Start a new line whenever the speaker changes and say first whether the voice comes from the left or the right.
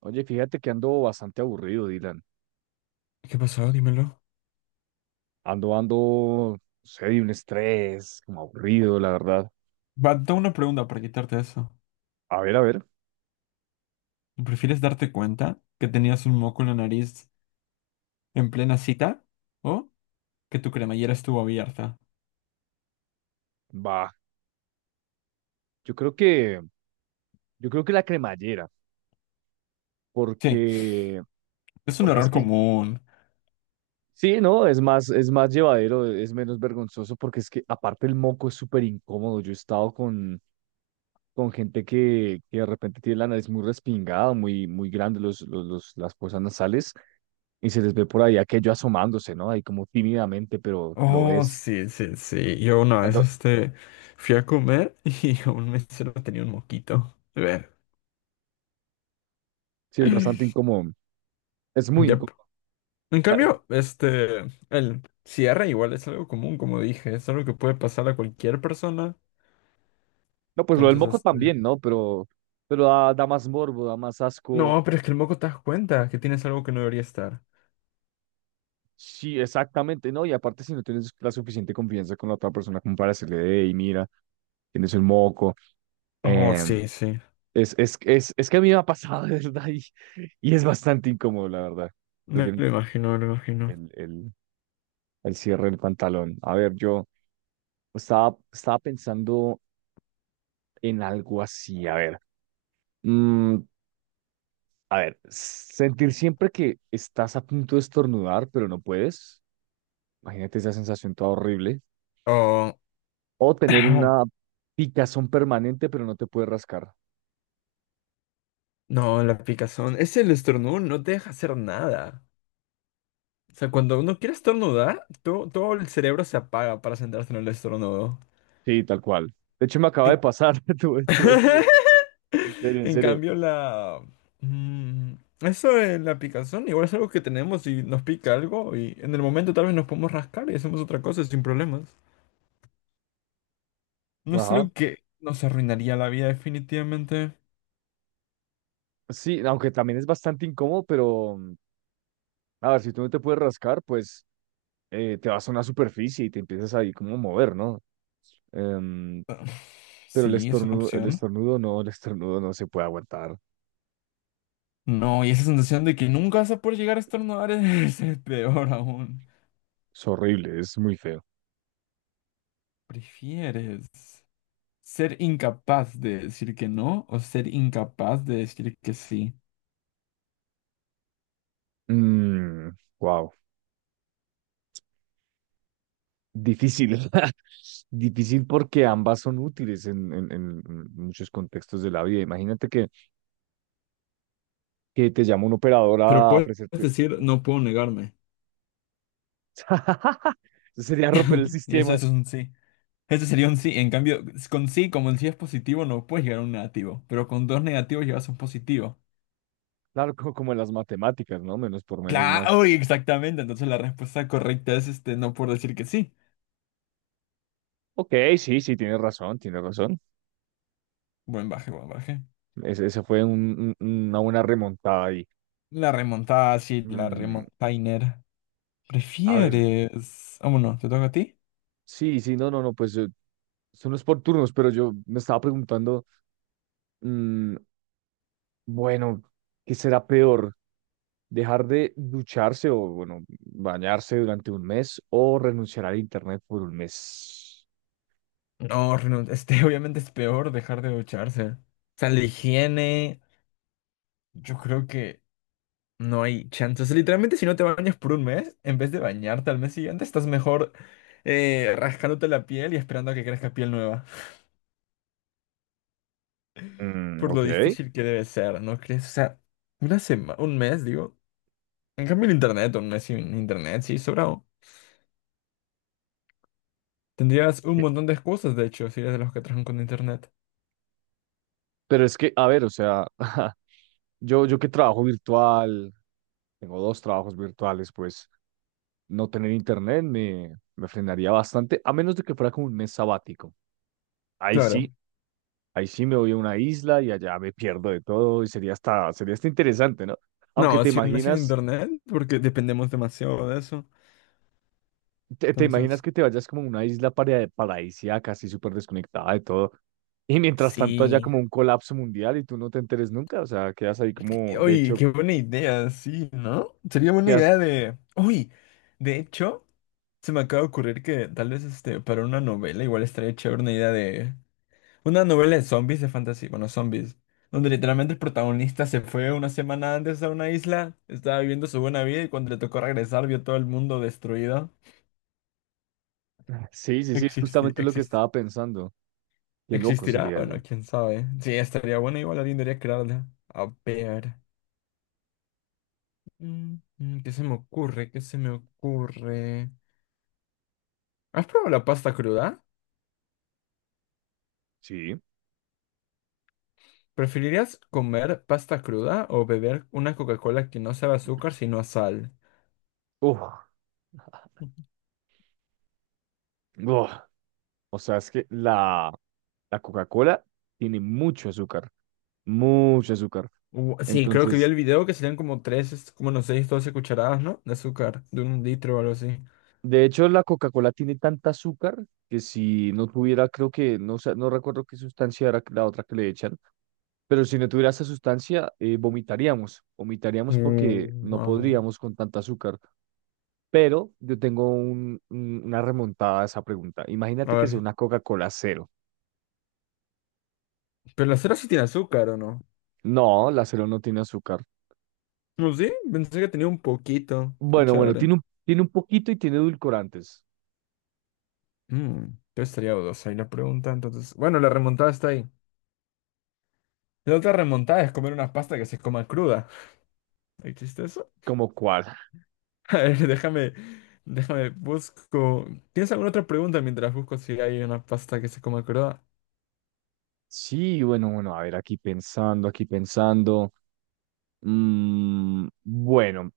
right: Oye, fíjate que ando bastante aburrido, Dylan.
left: ¿Qué pasó? Dímelo.
right: Ando, no sé, de un estrés, como aburrido, la verdad.
left: Va, tengo una pregunta para quitarte eso.
right: A ver,
left: ¿Prefieres darte cuenta que tenías un moco en la nariz en plena cita o que tu cremallera estuvo abierta?
right: va. Yo creo que, yo creo que la cremallera,
left: Sí,
right: porque,
left: es un
right: porque es
left: error
right: que,
left: común.
right: sí, no, es más llevadero, es menos vergonzoso, porque es que aparte el moco es súper incómodo. Yo he estado con gente que de repente tiene la nariz muy respingada, muy grande, las fosas nasales, y se les ve por ahí aquello asomándose, ¿no? Ahí como tímidamente, pero lo
left: Oh,
right: ves.
left: sí, sí, sí. Yo una vez fui a comer y un mesero tenía un moquito. A ver.
right: Sí, es bastante incómodo. Es muy
left: Yep.
right: incómodo.
left: En
right: A veces-
left: cambio, el cierre igual es algo común, como dije, es algo que puede pasar a cualquier persona.
right: No, pues lo del
left: Entonces,
right: moco
left: este.
right: también, ¿no? Pero, da más morbo, da más asco.
left: No, pero es que el moco te das cuenta que tienes algo que no debería estar.
right: Sí, exactamente, ¿no? Y aparte, si no tienes la suficiente confianza con la otra persona como para decirle, hey, mira, tienes un moco.
left: Oh,
right: eh,
left: sí, sí.
right: es que a mí me ha pasado, de verdad, y es bastante incómodo, la verdad.
left: Me
right: Prefiero
left: lo imagino, me lo imagino.
right: el, el, el cierre del pantalón. A ver, yo estaba pensando en algo así, a ver. Mm, A ver, sentir siempre que estás a punto de estornudar, pero no puedes. Imagínate esa sensación toda horrible.
left: Oh,
right: O tener una picazón permanente, pero no te puedes rascar.
left: no, la picazón. Es el estornudo, no te deja hacer nada. O sea, cuando uno quiere estornudar, todo el cerebro se apaga para centrarse en el estornudo.
right: Sí, tal cual. De hecho, me acaba
left: En,
right: de pasar. Tuve. En serio, en
left: en
right: serio.
left: cambio, la mm, eso de la picazón igual es algo que tenemos y nos pica algo y en el momento tal vez nos podemos rascar y hacemos otra cosa sin problemas. No es
right: Ajá.
left: algo que nos arruinaría la vida definitivamente.
right: Sí, aunque también es bastante incómodo, pero a ver, si tú no te puedes rascar, pues te vas a una superficie y te empiezas ahí como a mover, ¿no? Em,
left: Ah,
right: pero el
left: sí, es una
right: estornudo,
left: opción.
right: el estornudo no se puede aguantar.
left: No, y esa sensación de que nunca vas a poder llegar a estornudar es, es peor aún.
right: Es horrible, es muy feo.
left: ¿Prefieres ser incapaz de decir que no o ser incapaz de decir que sí?
right: Wow. Difícil. Difícil porque ambas son útiles en muchos contextos de la vida. Imagínate que te llama un operador
left: Pero
right: a
left: puedes
right: ofrecerte.
left: decir no puedo negarme.
right: Eso sería romper el
left: Y eso,
right: sistema.
left: eso es un sí. Eso sería un sí. En cambio, con sí, como el sí es positivo, no puedes llegar a un negativo. Pero con dos negativos llevas a un positivo.
right: Claro, como, en las matemáticas, ¿no? Menos por menos más.
left: Claro, uy, exactamente. Entonces la respuesta correcta es no, por decir que sí.
right: Ok, sí, sí, tienes razón, tienes razón.
left: Buen baje, buen baje.
right: Esa fue una buena remontada ahí.
left: La remontada, sí, la
right: Mm,
left: remontainer.
right: a ver,
left: ¿Prefieres? Vámonos, ¿te toca a ti?
right: sí, sí, no, no, no, pues son los por turnos, pero yo me estaba preguntando. mm, Bueno, ¿qué será peor? ¿Dejar de ducharse o, bueno, bañarse durante un mes o renunciar al internet por un mes?
left: No, renun- este obviamente es peor dejar de ducharse. O sea, la higiene, yo creo que no hay chances. Literalmente, si no te bañas por un mes, en vez de bañarte al mes siguiente, estás mejor, rascándote la piel y esperando a que crezca piel nueva. Por
right: Ok.
left: lo difícil que debe ser, ¿no crees? O sea, una semana, un mes, digo. En cambio, el internet, un mes sin internet, sí, sobrado. Tendrías un montón de excusas, de hecho, si eres de los que trabajan con internet.
right: Pero es que, a ver, o sea, yo que trabajo virtual, tengo dos trabajos virtuales, pues no tener internet me frenaría bastante, a menos de que fuera como un mes sabático. Ahí
left: Claro.
right: sí, ahí sí me voy a una isla y allá me pierdo de todo y sería hasta interesante, ¿no? Aunque
left: No,
right: te
left: si un mes sin
right: imaginas
left: internet, porque dependemos demasiado de eso.
right: te imaginas
left: Entonces,
right: que te vayas como a una isla paradisíaca, así súper desconectada de todo, y mientras tanto haya
left: sí.
right: como un colapso mundial y tú no te enteres nunca, o sea, quedas ahí como,
left: Qué-
right: de
left: Uy,
right: hecho,
left: qué buena idea, sí, ¿no? Sería buena
right: quedas...
left: idea de... Uy, de hecho. Se me acaba de ocurrir que tal vez para una novela igual estaría chévere una idea de... Una novela de zombies, de fantasía, bueno, zombies. Donde literalmente el protagonista se fue una semana antes a una isla, estaba viviendo su buena vida y cuando le tocó regresar vio todo el mundo destruido.
right: Sí, sí, sí, es
left: Existe,
right: justamente lo que
left: existe.
right: estaba pensando. Qué loco
left: ¿Existirá?
right: sería
left: Bueno,
right: eso.
left: quién sabe. Sí, estaría bueno, igual alguien debería crearla. A ver. Mm, mm, ¿qué se me ocurre? ¿Qué se me ocurre? ¿Has probado la pasta cruda?
right: Sí.
left: ¿Preferirías comer pasta cruda o beber una Coca-Cola que no sabe a azúcar sino a sal?
right: Uf. Uf. O sea, es que la Coca-Cola tiene mucho azúcar, mucho azúcar.
left: U- sí, creo que vi
right: Entonces,
left: el video que serían como 3, como no 6, 12 cucharadas, ¿no? De azúcar, de un litro o algo así.
right: de hecho, la Coca-Cola tiene tanta azúcar que si no tuviera, creo que, no, sé, no recuerdo qué sustancia era la otra que le echan. Pero si no tuviera esa sustancia, vomitaríamos,
left: Uh,
right: vomitaríamos porque no
left: wow.
right: podríamos con tanto azúcar. Pero yo tengo una remontada a esa pregunta.
left: A
right: Imagínate que sea
left: ver,
right: una Coca-Cola cero.
left: pero la cera sí tiene azúcar, ¿o no?
right: No, la cero no tiene azúcar.
left: No, sí, pensé que tenía un poquito. Qué
right: Bueno, bueno,
left: chévere.
right: tiene tiene un poquito y tiene edulcorantes.
left: Mm, yo estaría dudosa ahí la pregunta, entonces. Bueno, la remontada está ahí. La otra remontada es comer una pasta que se coma cruda. ¿Existe eso?
right: ¿Como cuál?
left: A ver, déjame, busco. ¿Tienes alguna otra pregunta mientras busco si hay una pasta que se coma cruda?
right: Sí, bueno, bueno, a ver, aquí pensando, aquí pensando. Bueno,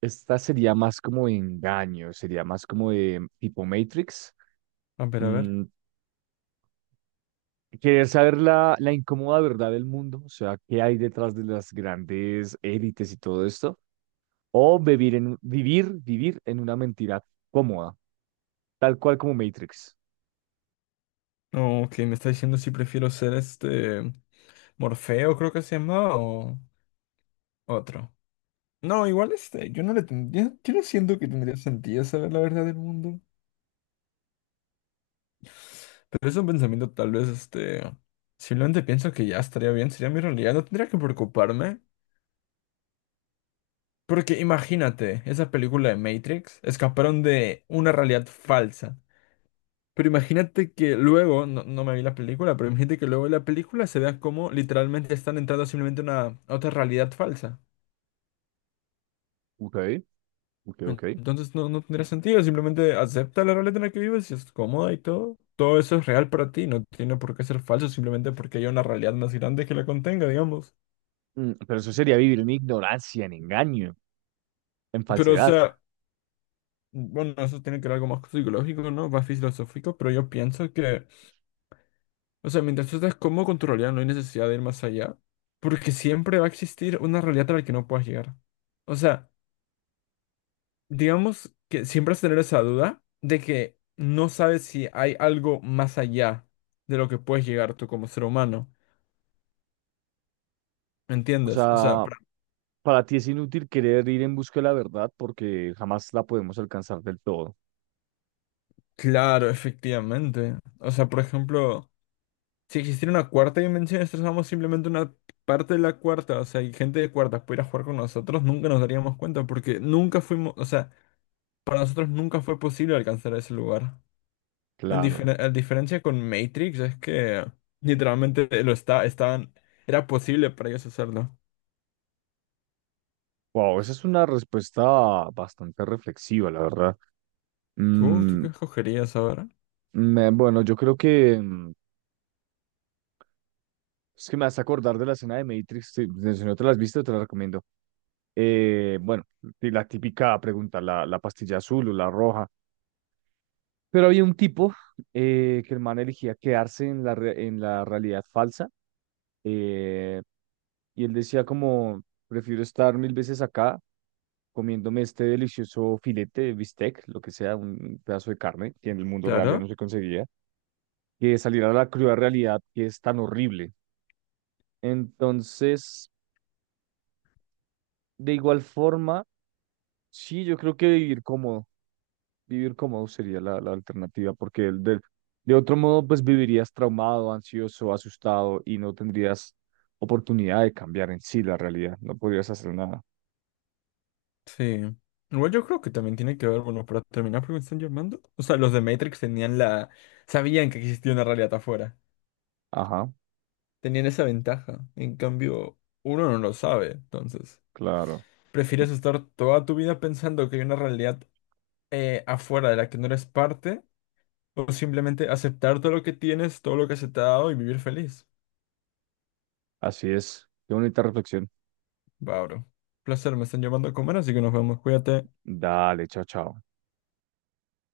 right: esta sería más como de engaño, sería más como de tipo Matrix.
left: A ver, a ver.
right: Mm, Querer saber la incómoda verdad del mundo, o sea, qué hay detrás de las grandes élites y todo esto, o vivir vivir en una mentira cómoda, tal cual como Matrix.
left: No, que me está diciendo si prefiero ser Morfeo, creo que se llama, o otro. No, igual yo no le tendría, yo no siento que tendría sentido saber la verdad del mundo. Pero es un pensamiento tal vez simplemente pienso que ya estaría bien, sería mi realidad, no tendría que preocuparme. Porque imagínate, esa película de Matrix escaparon de una realidad falsa. Pero imagínate que luego, no me vi la película, pero imagínate que luego en la película se vea como literalmente están entrando simplemente a una a otra realidad falsa.
right: Ok, ok,
left: En-
right: ok.
left: entonces no, no tendría sentido, simplemente acepta la realidad en la que vives y es cómoda y todo. Todo eso es real para ti, no tiene por qué ser falso simplemente porque haya una realidad más grande que la contenga, digamos.
right: Pero eso sería vivir en ignorancia, en engaño, en
left: Pero o
right: falsedad.
left: sea, bueno, eso tiene que ver algo más psicológico, ¿no? Más filosófico, pero yo pienso que, o sea, mientras tú estés cómodo con tu realidad, no hay necesidad de ir más allá, porque siempre va a existir una realidad a la que no puedas llegar. O sea, digamos que siempre vas a tener esa duda de que no sabes si hay algo más allá de lo que puedes llegar tú como ser humano. ¿Me
right: O
left: entiendes? O sea,
right: sea,
left: pra-
right: para ti es inútil querer ir en busca de la verdad porque jamás la podemos alcanzar del todo.
left: claro, efectivamente. O sea, por ejemplo, si existiera una cuarta dimensión, nosotros somos simplemente una parte de la cuarta. O sea, y gente de cuartas pudiera jugar con nosotros, nunca nos daríamos cuenta, porque nunca fuimos, o sea, para nosotros nunca fue posible alcanzar ese lugar. En
right: Claro.
left: difer- a diferencia con Matrix es que literalmente lo estaban, era posible para ellos hacerlo.
right: Wow, esa es una respuesta bastante reflexiva, la verdad.
left: ¿Tú
right: Mm,
left: qué escogerías ahora?
right: Bueno, yo creo que es que me vas a acordar de la escena de Matrix. Sí, pues, si no te la has visto, te la recomiendo. Bueno, y la típica pregunta, la pastilla azul o la roja. Pero había un tipo que el man elegía quedarse en en la realidad falsa. eh, y él decía como, prefiero estar mil veces acá comiéndome este delicioso filete de bistec, lo que sea, un pedazo de carne que en el mundo real ya no
left: Claro,
right: se conseguía, que salir a la cruda realidad que es tan horrible. Entonces, de igual forma, sí, yo creo que vivir cómodo sería la alternativa, porque de otro modo, pues vivirías traumado, ansioso, asustado y no tendrías oportunidad de cambiar en sí la realidad, no podrías hacer nada.
left: sí. Igual yo creo que también tiene que ver, bueno, para terminar, porque me están llamando. O sea, los de Matrix tenían la, sabían que existía una realidad afuera.
right: Ajá,
left: Tenían esa ventaja. En cambio, uno no lo sabe, entonces.
right: claro,
left: ¿Prefieres estar toda tu vida pensando que hay una realidad afuera de la que no eres parte? O simplemente aceptar todo lo que tienes, todo lo que se te ha dado y vivir feliz.
right: así es. Qué bonita reflexión.
left: Va, bro. Placer, me están llamando a comer, así que nos vemos. Cuídate.
right: Dale, chao, chao.